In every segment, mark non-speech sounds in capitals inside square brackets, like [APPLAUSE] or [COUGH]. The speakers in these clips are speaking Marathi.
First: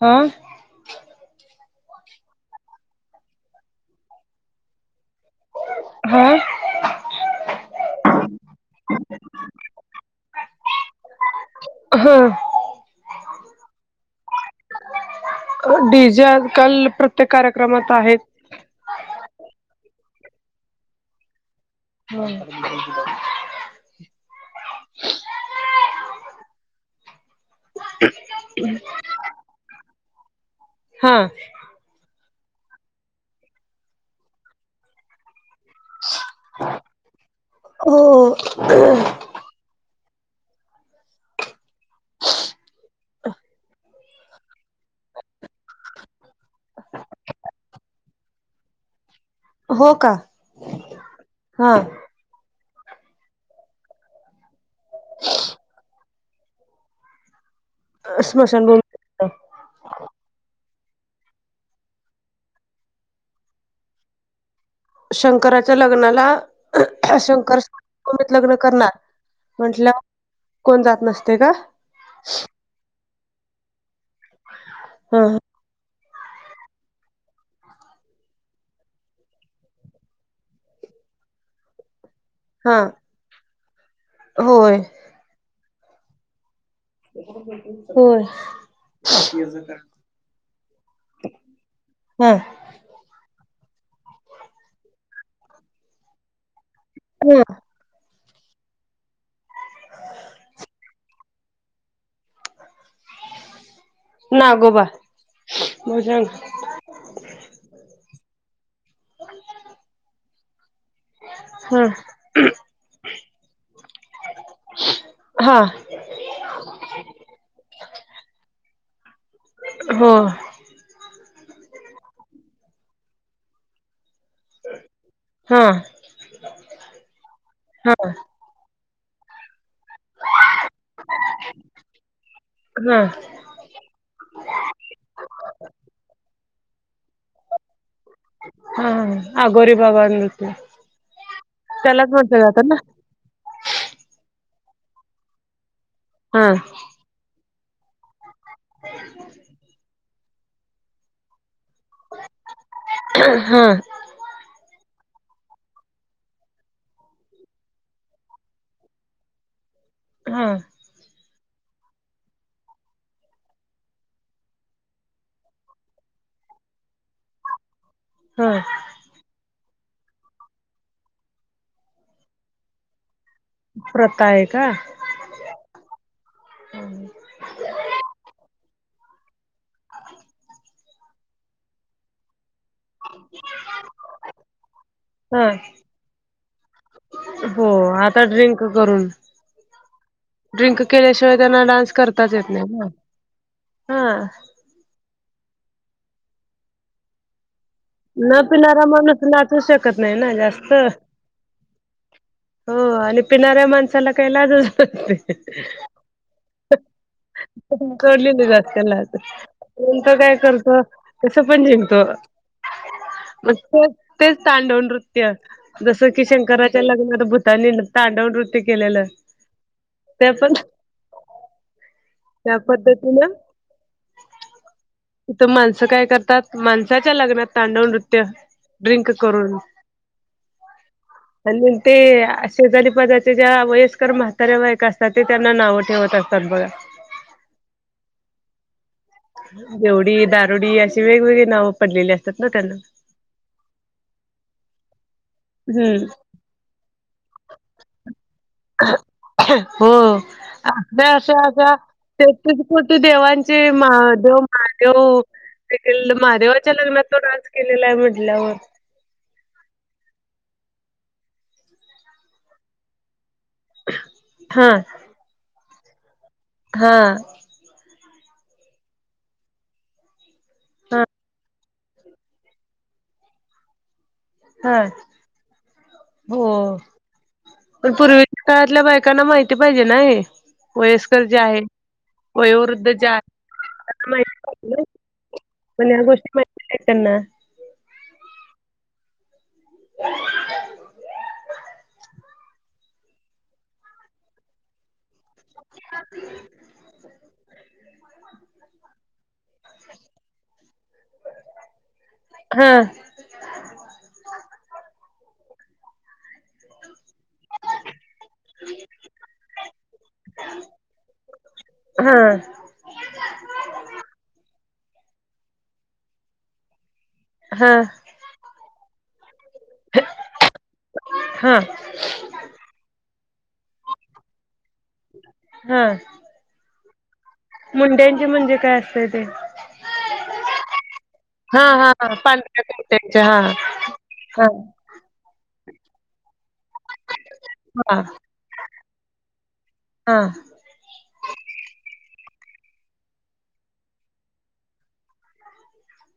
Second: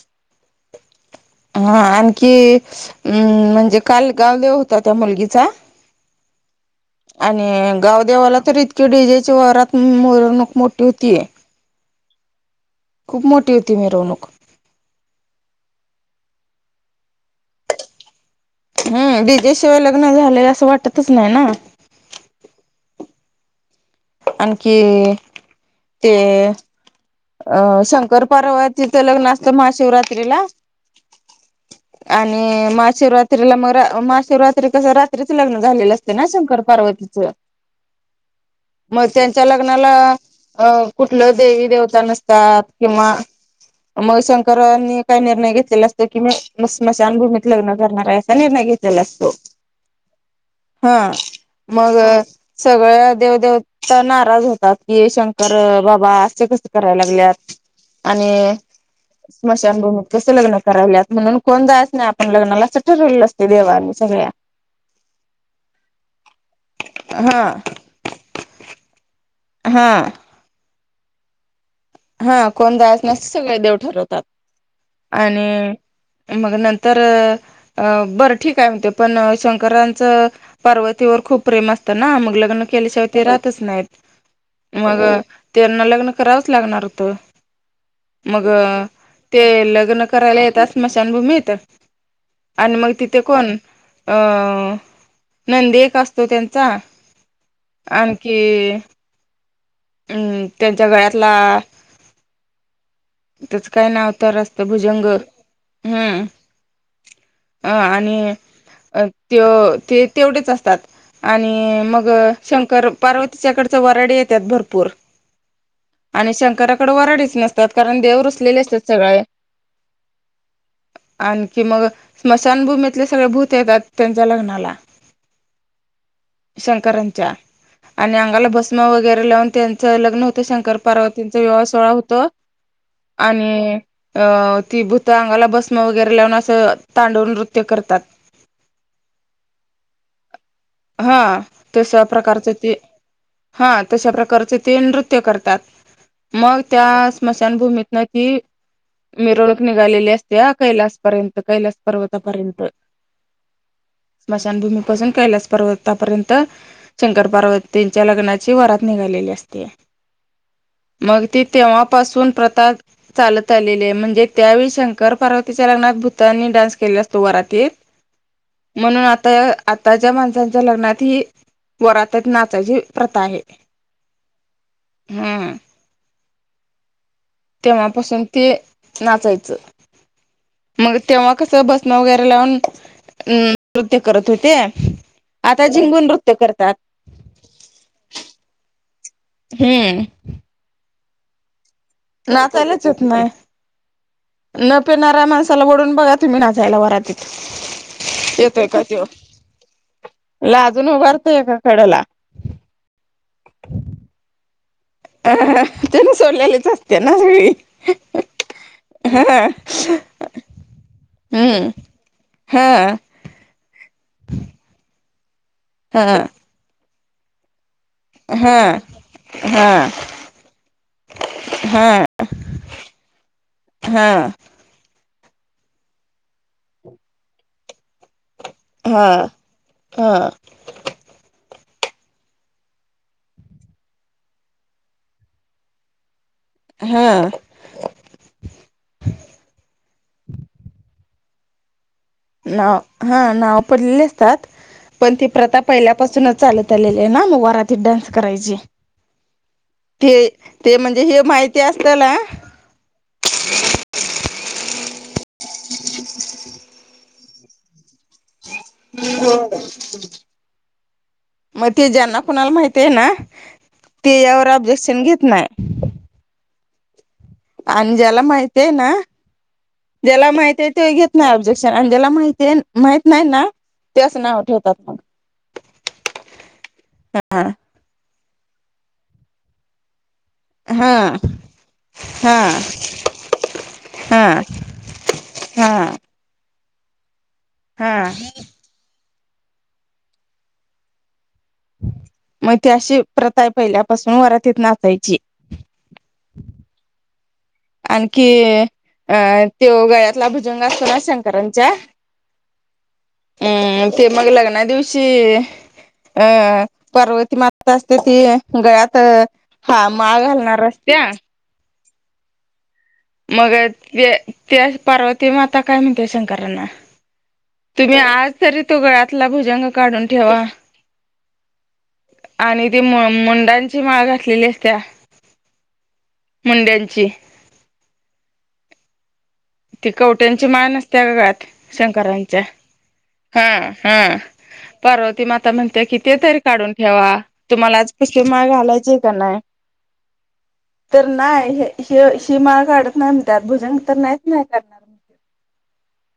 ह [INAUDIBLE] हा, आणखी अम्म म्हणजे, काल गावदेव होता त्या मुलगीचा. हा आणि, गावदेवाला तर इतके डीजेची वरात मिरणूक मोठी होती. हा खुप मोठी होती मिरवणूक. डी जे आजकाल प्रत्येक कार्यक्रमात आहेत. हम्म, डीजे शिवाय लग्न झालय अस वाटतच नाही ना. हो आणखी ते अ, शंकर पार्वतीच लग्न असत महाशिवरात्रीला. हा आणि, महाशिवरात्रीला म रा महाशिवरात्री कस रात त्रीच लग्न झालेल असत ना शंकर पार्वतीच. मग त्यांच्या लग्नाला अ कुठल देवी देवता नसतात. किंवा, म शंकरांनी काही निर्णय घेतलेला असताय की, मी म स्मशानभूमीत लग्न करणार आहे असा निर्णय घेतलेला असतो. ह मग सगळ देवदेवता नाराज होतात. की, ये शंकर बाबा अस कस कराय लागल्यात आणि स्मशानभूमी स्मशानभूमीत कस लग्न करायल्यात. म्हणून कोण जायच नाही आपण लग्नाला अस ठरवलेल अस ते देवांनी सगळ्या. शंकराच्या लग्नाला, हा शंकर स्मशानभूमीत लग्न करणार. हा म्हटल्याव कोण जात नसतय का? हा, कोण जायाच नाही अस सगळे देव ठरवतात. ह आणि मग नंतर अ, बर ठीक आहे म्हणतेय. पण शंकराच पार्वतीवर खूप प्रेम असत ना म ल ग्न हा केल्याशिय राहतच नाही. होय मग त्यांना लग्न करावच लागणार होत. होय. ते लग्न करायला येतात स्मशानभूमीत. बर. आणि मग तिथे कोण, अ् नंदी एक असतो त्यांचा. हम्म. आणखी. हम्म, त्यांच्या गळ्यातला, त्याच काय नाव - तर असत नागोबा भुजंग. भजन हम्म. अ् आणि तो ते तेवढेच असतात. आणि हा मग शंकर पार्वतीच्याकडच वराडी येतात भर्- पूर, हा आणि शंकराकडे वराडीच नसतात, कारण देव रुसलेले असतात सगळे. हो. आणखी मग स्मशानभूमीतले सगळे भूत येतात. त्यांच्या लग्नाला, हा शंकरांच्या. हा आणि अंगाला भस्- म वगैरे लावून तेल. च लग्न होतं. शंकर पार्वतीच विवाह सोहळा होतो, हा आणि अं, ती भूत अंगाला भस्म वगैरे लावून, असं तांडव नृत्य करतात. हं अगोरी बाबा नृत्य, त्यालाच म्हणल जात ना? हं तशा प्रकारचे ते नृत्य करतात, हा मग त्या- स्मशानभूमीतन ती मिरवणूक निघालेली असतीया कैलासपर्यंत कैलास- पर्वतापर्यंत. हा स्मशानभूमीपासून कैलासपर्वतापर्यंत, शंकर पार्वतीच्या लग्नाची वरात निघा- लेली असतीया. हम्म. मग ती तेव्हापासून प्रथा च्- चालत आलेले आहे, म्हणजे त्यावेळी शंकर पार्वतीच्या लग्नात भूतानी डान्स केला असतो वरातीत. [INAUDIBLE] हा. म्हणून आता आताच्या माणसांच्या लग्नात ही वरातीत नाचायची प्रथा आहे. प्रता आहे का. हा. तेव्हापासून ते नाचायचं. [UNINTELLIGIBLE] मग तेव्हा कसं भस्म वगैरे लावून- हम् नृत्य करत होते. हा आता झिंगून नृत्य करतात. हो आता ड्रिंक करून. हम्म ड्रिंक केल्याशिवाय त्यांना डान्स कर्- करताच येत नाही नाचायलाच ना येत नाही हा. न पिणारऱ्या माणसाला वडून बघा, तुम्ही नाचायला वरातीत. न येतोय का पिणारा त्यो माणूस, नाचू शकत नाही ना जास्त. लाजून उभारतोय एका कडेला हो आणि पिणाऱ्या माणसाला काही लाज डली त्याने सोडलेलीच असते ना सगळी गस कलाच [UNINTELLIGIBLE] हा पुढचा काय करतो, तस पण हम्म जिंकतो. हा. मग ते तेच तांडव नृत्य, जस की हा शंकराच्या लग्नात भूतानी न तांडव नृत्य हा केलेलं हा ते पण. हा त्या पद्धतीन हा तिथं माणसं काय करतात, माणसाच्या लग्नात तांडव नृत्य हा ड्रिंक हा करून [INAUDIBLE] आणि ते शेजारीपाजारचे ज्या वयस्कर म्हाताऱ्या बायका असतात, ते त्यांना नाव ठेवत असतात बघा. हा. बेवडी, दारुडी अशी वेगवेगळी नाव पडलेली असत नाव हा नाव पडलेली असतात, पण ती प्रथा हम्म पहिल्यापासूनच चालत आलेले आहे ना, मग वरातीत डान्स करायची. हो ते ते म्हणजे हे माहिती असल ना तेहत्तीस कोटी देवांचे महादेव महादेव [UNINTELLIGIBLE] लग्नात तो डान्स केलेला आहे म्हटल्यावर [INAUDIBLE] मग ते ज्यांना कुणाला माहीती आहे ना, ते यावर हा ऑब्जेक्शन घेत नाही. हा. आणि ज्याला माहीतीय आहे ना, ज्याला माहिती आहे, ते हा घेत नाही ऑब्जे क्शन आणि त्याला माहिती माहित नाही ना, ते असं नाव ठेव ठेवतात हा मग. हो हा. पण पूर्वीच्या काळातल्या बायकांना माहिती पाहिजे ना हे. हा वयस्कर जे आहे. हा वयोवृद्ध जे आहे, त्यांना माहिती हा पाहिजे. हा पण या गोष्टी माहिती नाहीत त्यांना. हा. [INAUDIBLE] मग ते अशी प्रथाय पहिल्यापासून वरातीत नाचायची. [UNINTELLIGIBLE] आणखी अं त्यो गळ्यातला भुजंग असत [UNINTELLIGIBLE] शंकरांच्या. हा अं ते मग लग्नादिवशी अं पर्वत माता असते ती गळ्यात हा, माळ घालणार [UNINTELLIGIBLE] हा. मग त्या पार्वती माता काय म्हणते शंकरांना? हा तुम्ही आज तरी तो गळ्यातला भुजंग काढून ठेवा. हा. आणि ती मुंडांची माळ घातलेली असत्या हा. मुंड्यांची. मुंड्यांची म्हणजे काय असतय ते? ती कवट्यांची माळ नसते का, गळ्यात हा हा हा शंकरांच्या, पांढऱ्या कुर्त्यांच्या हा हा. हा पार्वती माता म्हणते की, ते तरी काढून ठेवा. तुम्हाला आज हा [UNINTELLIGIBLE] घालायची का नाही? हा. तर ना, ही माळा काढत नाही म्हणत्यात, भुजंग तर नाहीच नाही का क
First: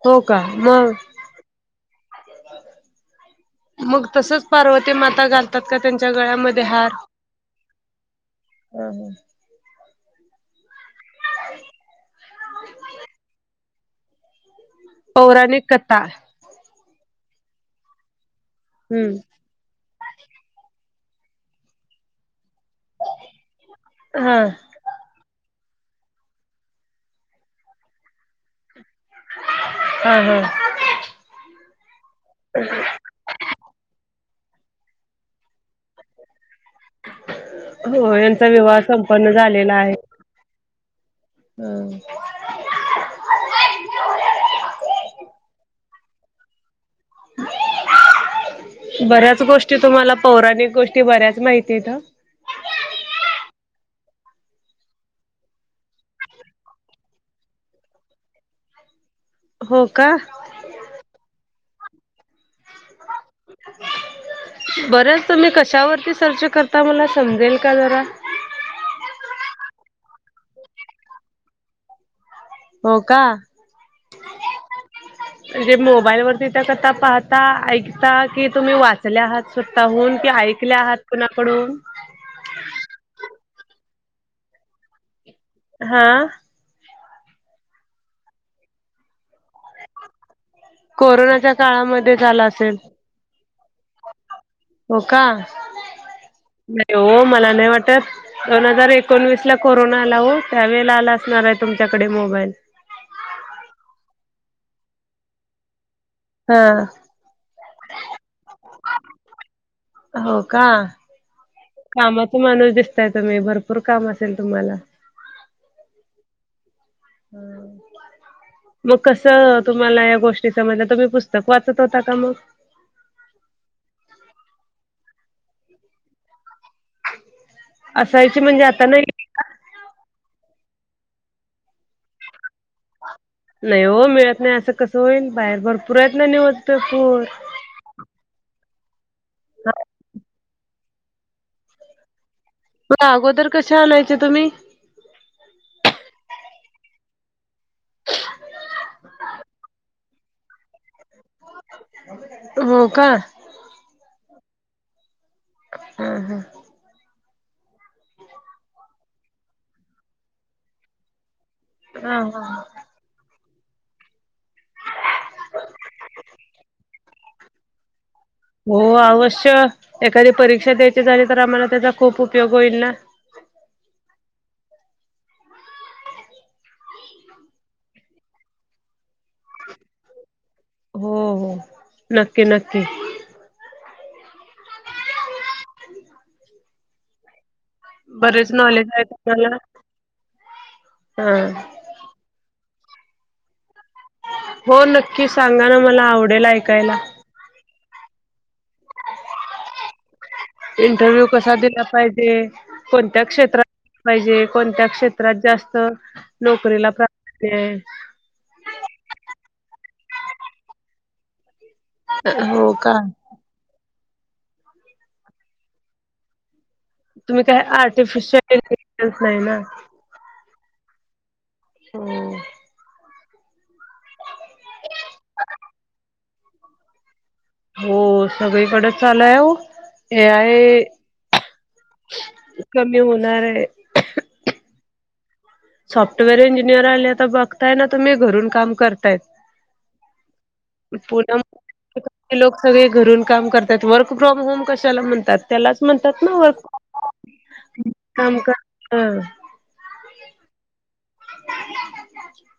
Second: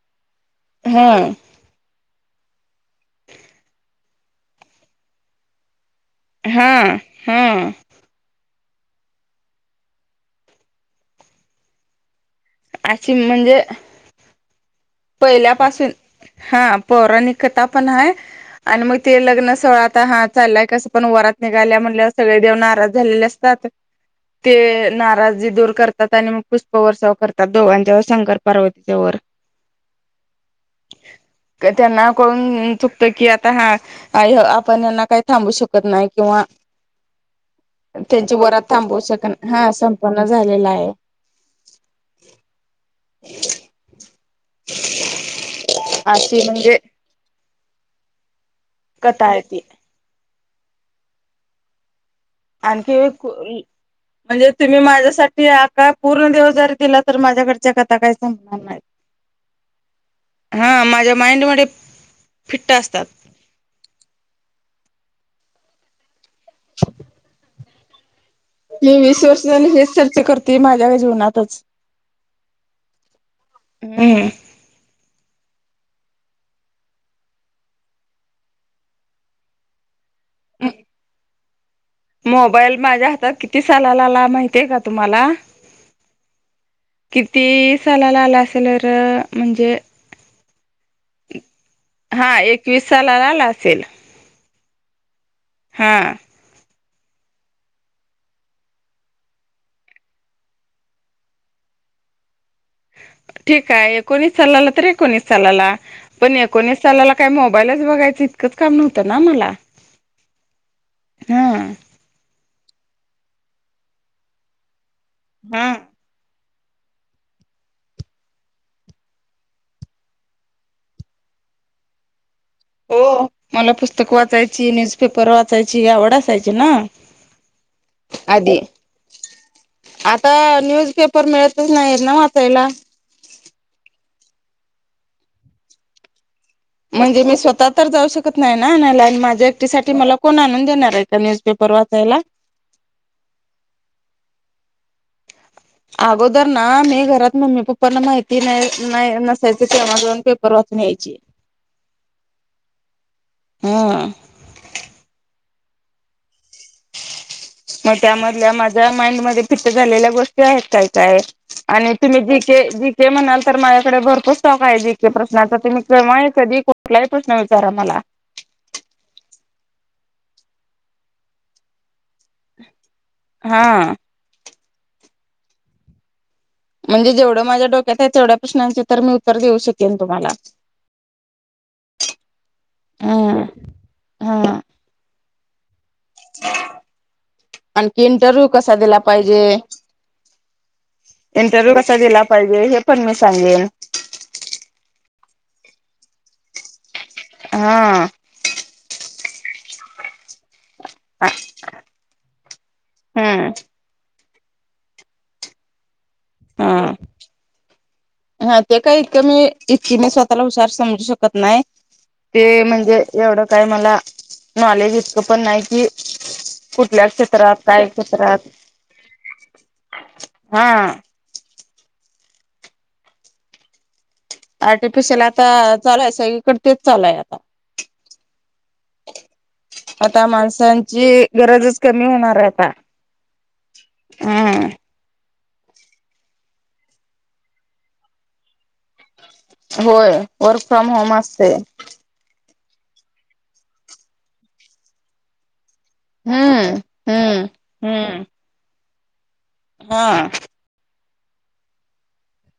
हो, का? मग. मग तसच पार्वती माता घालतात का त्यांच्या गळ्यामध्ये हा हार? हा हा हा अशी म्हणजे पौराणिक पहिल्यापासून, कथा हा पौराणिकथा पण आहे आणि मग ते हम्म लग्न सोहळा ता हा चालाय कस पण वरात निघाल्या म्हटल्यावर, सगळे देवन नाराज झालेले अस तात हा ते नाराजी दूर कर तात आणि मग पुष्प वर्साव करतात दोघांच्या व शंकर -पार्वतीच्या वर हम्म हम्म त्यांना कळून चुकतं की, आ ता हा आपण यांना काही थांबू शकत नाही किंवा हो त्यांची यांचा वरात विवाह थांबवू शक, संपन्न हा संपन्न झालेला आहे. हम्म अशी म्हणजे कथा बऱ्याच आहे ती गोष्टी, तुम्हाला पौराणिक गोष्टी बऱ्याच माहितीयत हं आणखी म्हणजे तुम्ही माझ्यासाठी आका पूर्ण दिवस जरी दिला, तर माझ्याकडच्या कताा काही संपगणार नाही. हो का? हा माझ्या माइंड मधे फिट्ट असतात. बरंच तुम्ही कशावरती सर्च करता मला समजेल का जरा? मी वीस वर्ष झाली हेच सर्च करते माझ्या जीवनातच हो का? हम्म म्हणजे मोबाईल वरती त्या कथा पाहता, ऐकता कि, तुम्ही वाचल्या आहात स्वताहून कि ऐक ल्या आहात कुणाकडून? मोबाईल माझ्या हातात किती सालालाला माहितीय का तुम्हाला? हा किती सालाला आला असेल र म्हणजे कोरोनाच्या काळामध्ये झाला असेल. चलाला आला असेल. हो का, हा नाही हो मला नाही वाटत. दोन हजार एकोणवीस ला कोरोना आला हो, त्यावेेळेला आला असणार आहे तुमच्याकडे मोबाईल. ठीक आहे एकोणीस सालाला तर, एकोणीस सालाला. पण हा एकोणीस सालाला काही मोबाईलच बघायचं इतकंच काम नव्हतं ना मला. हो का, हा कामाच माणूस दिसताय तुम्ही, भरपूर काम असेल तुम्हाला. हं हम्म मग कसं तुम्हाला या गोष्टी समजल्या, तुम्ही पुस्तक वाचत होता का मग? हो, मला पुस्तक वाचायची न्यूजपेपर वाचायची आवड असायची ना. असायची आधी म्हणजे आता नाही? आता न्यूज पेपर मिळतच नाहीत ना वाचायला. नाही हो मिळत नाही असं कस होईल? बाहेर भर पुरेत ना निवज म्हणजे मी स्वतः तर जाऊ शकत नाही ना आणायला आणि माझ्या एकटीसाठी मला कोण आणून देणार आहे का न्यूजपेपर वाचायला? अगोदर कसे आणांयचे तुम्हीं अगोदर नां मी घरांत मम्मी पप्पांना माहिती नाहीं नाहीं नसायचं तेव्हां करूंन परवर्तन घायची हो कां हां हम्मं हम्मं मंग त्यांमधल्या माझ्यां माइंडमध्यें फितं झालेल्या गोष्टी आहेतं कायं कायं आणि तुम्हीं जी के ह जी ते म्हणालं तरं माझ्यांकडे भरंपूर स्टॉक आहे जे इके प्रश्नाचा तुम्हीं केव्हां ए कधीं कुंठलाही प्रश्न विचारां मलां हो अवश्य एखांदी परीक्षा द्यायची झाली तरं आम्हांला त्यांचा खूंप उपयोग होईल नां हां म्हणजे जेवढं माझ्यां डोक्यांत आहे तेवढ्यां प्रश्नां तरं मी उत्तरं देऊ शकेन तुम्हांला हो हो नक्की नक्की हम्मं हां आंणखी इंटरव्ह्यूं बरेच कसां नॉलेज दिला आहे पाहिजे तुम्हाला हा इंटरव्यूं कसां द्यायचा आहे पणं मंग सांगेन हो नक्की सांगा नां मलां आवडेल ऐकायलां हां इंटरव्ह्यूं कसां दिलां पाहिजे कोणत्यां हम्म क्षेत्रांत पाहिजे कोणत्यां क्षेत्रांत जास्तं नोकरीलां प्रापतं हां ते कांहीं इतकं मी इतकी मं स्वंतःला हुंशार समजूं शकतं नाहीं ते हो का म्हणजे एवढं कायं मलां नॉलेज इतकं पणं नाहीं कि कुंठल्या तुम्ही क्षेत्रांत काय काम क्षेत्रांत आर्टिफिशियल इंटेलिजन्स नाही ना हां हम्मं आर्टिफिशियलं आंता चालायं सगळींकडे तेचं चालयं हो सगळींकडे चालांय हो हे आहे गरजचं कमी होणारं आहे आंता होणार आहे हंम सॉफ्टवेअर इंजिनिअर आले तरं बघतांय नां ते मी घरूंन कामं करतायं होयं वर्क फ्रॉम होमं असते ते लोकं सगळें घरूंन कामं करतांत वर्क फ्रॉम होमं कशांला म्हणतांत त्यांला म्हणतांत नां वंक हम्म हम्म कामं करं हं हां [UNINTELLIGIBLE]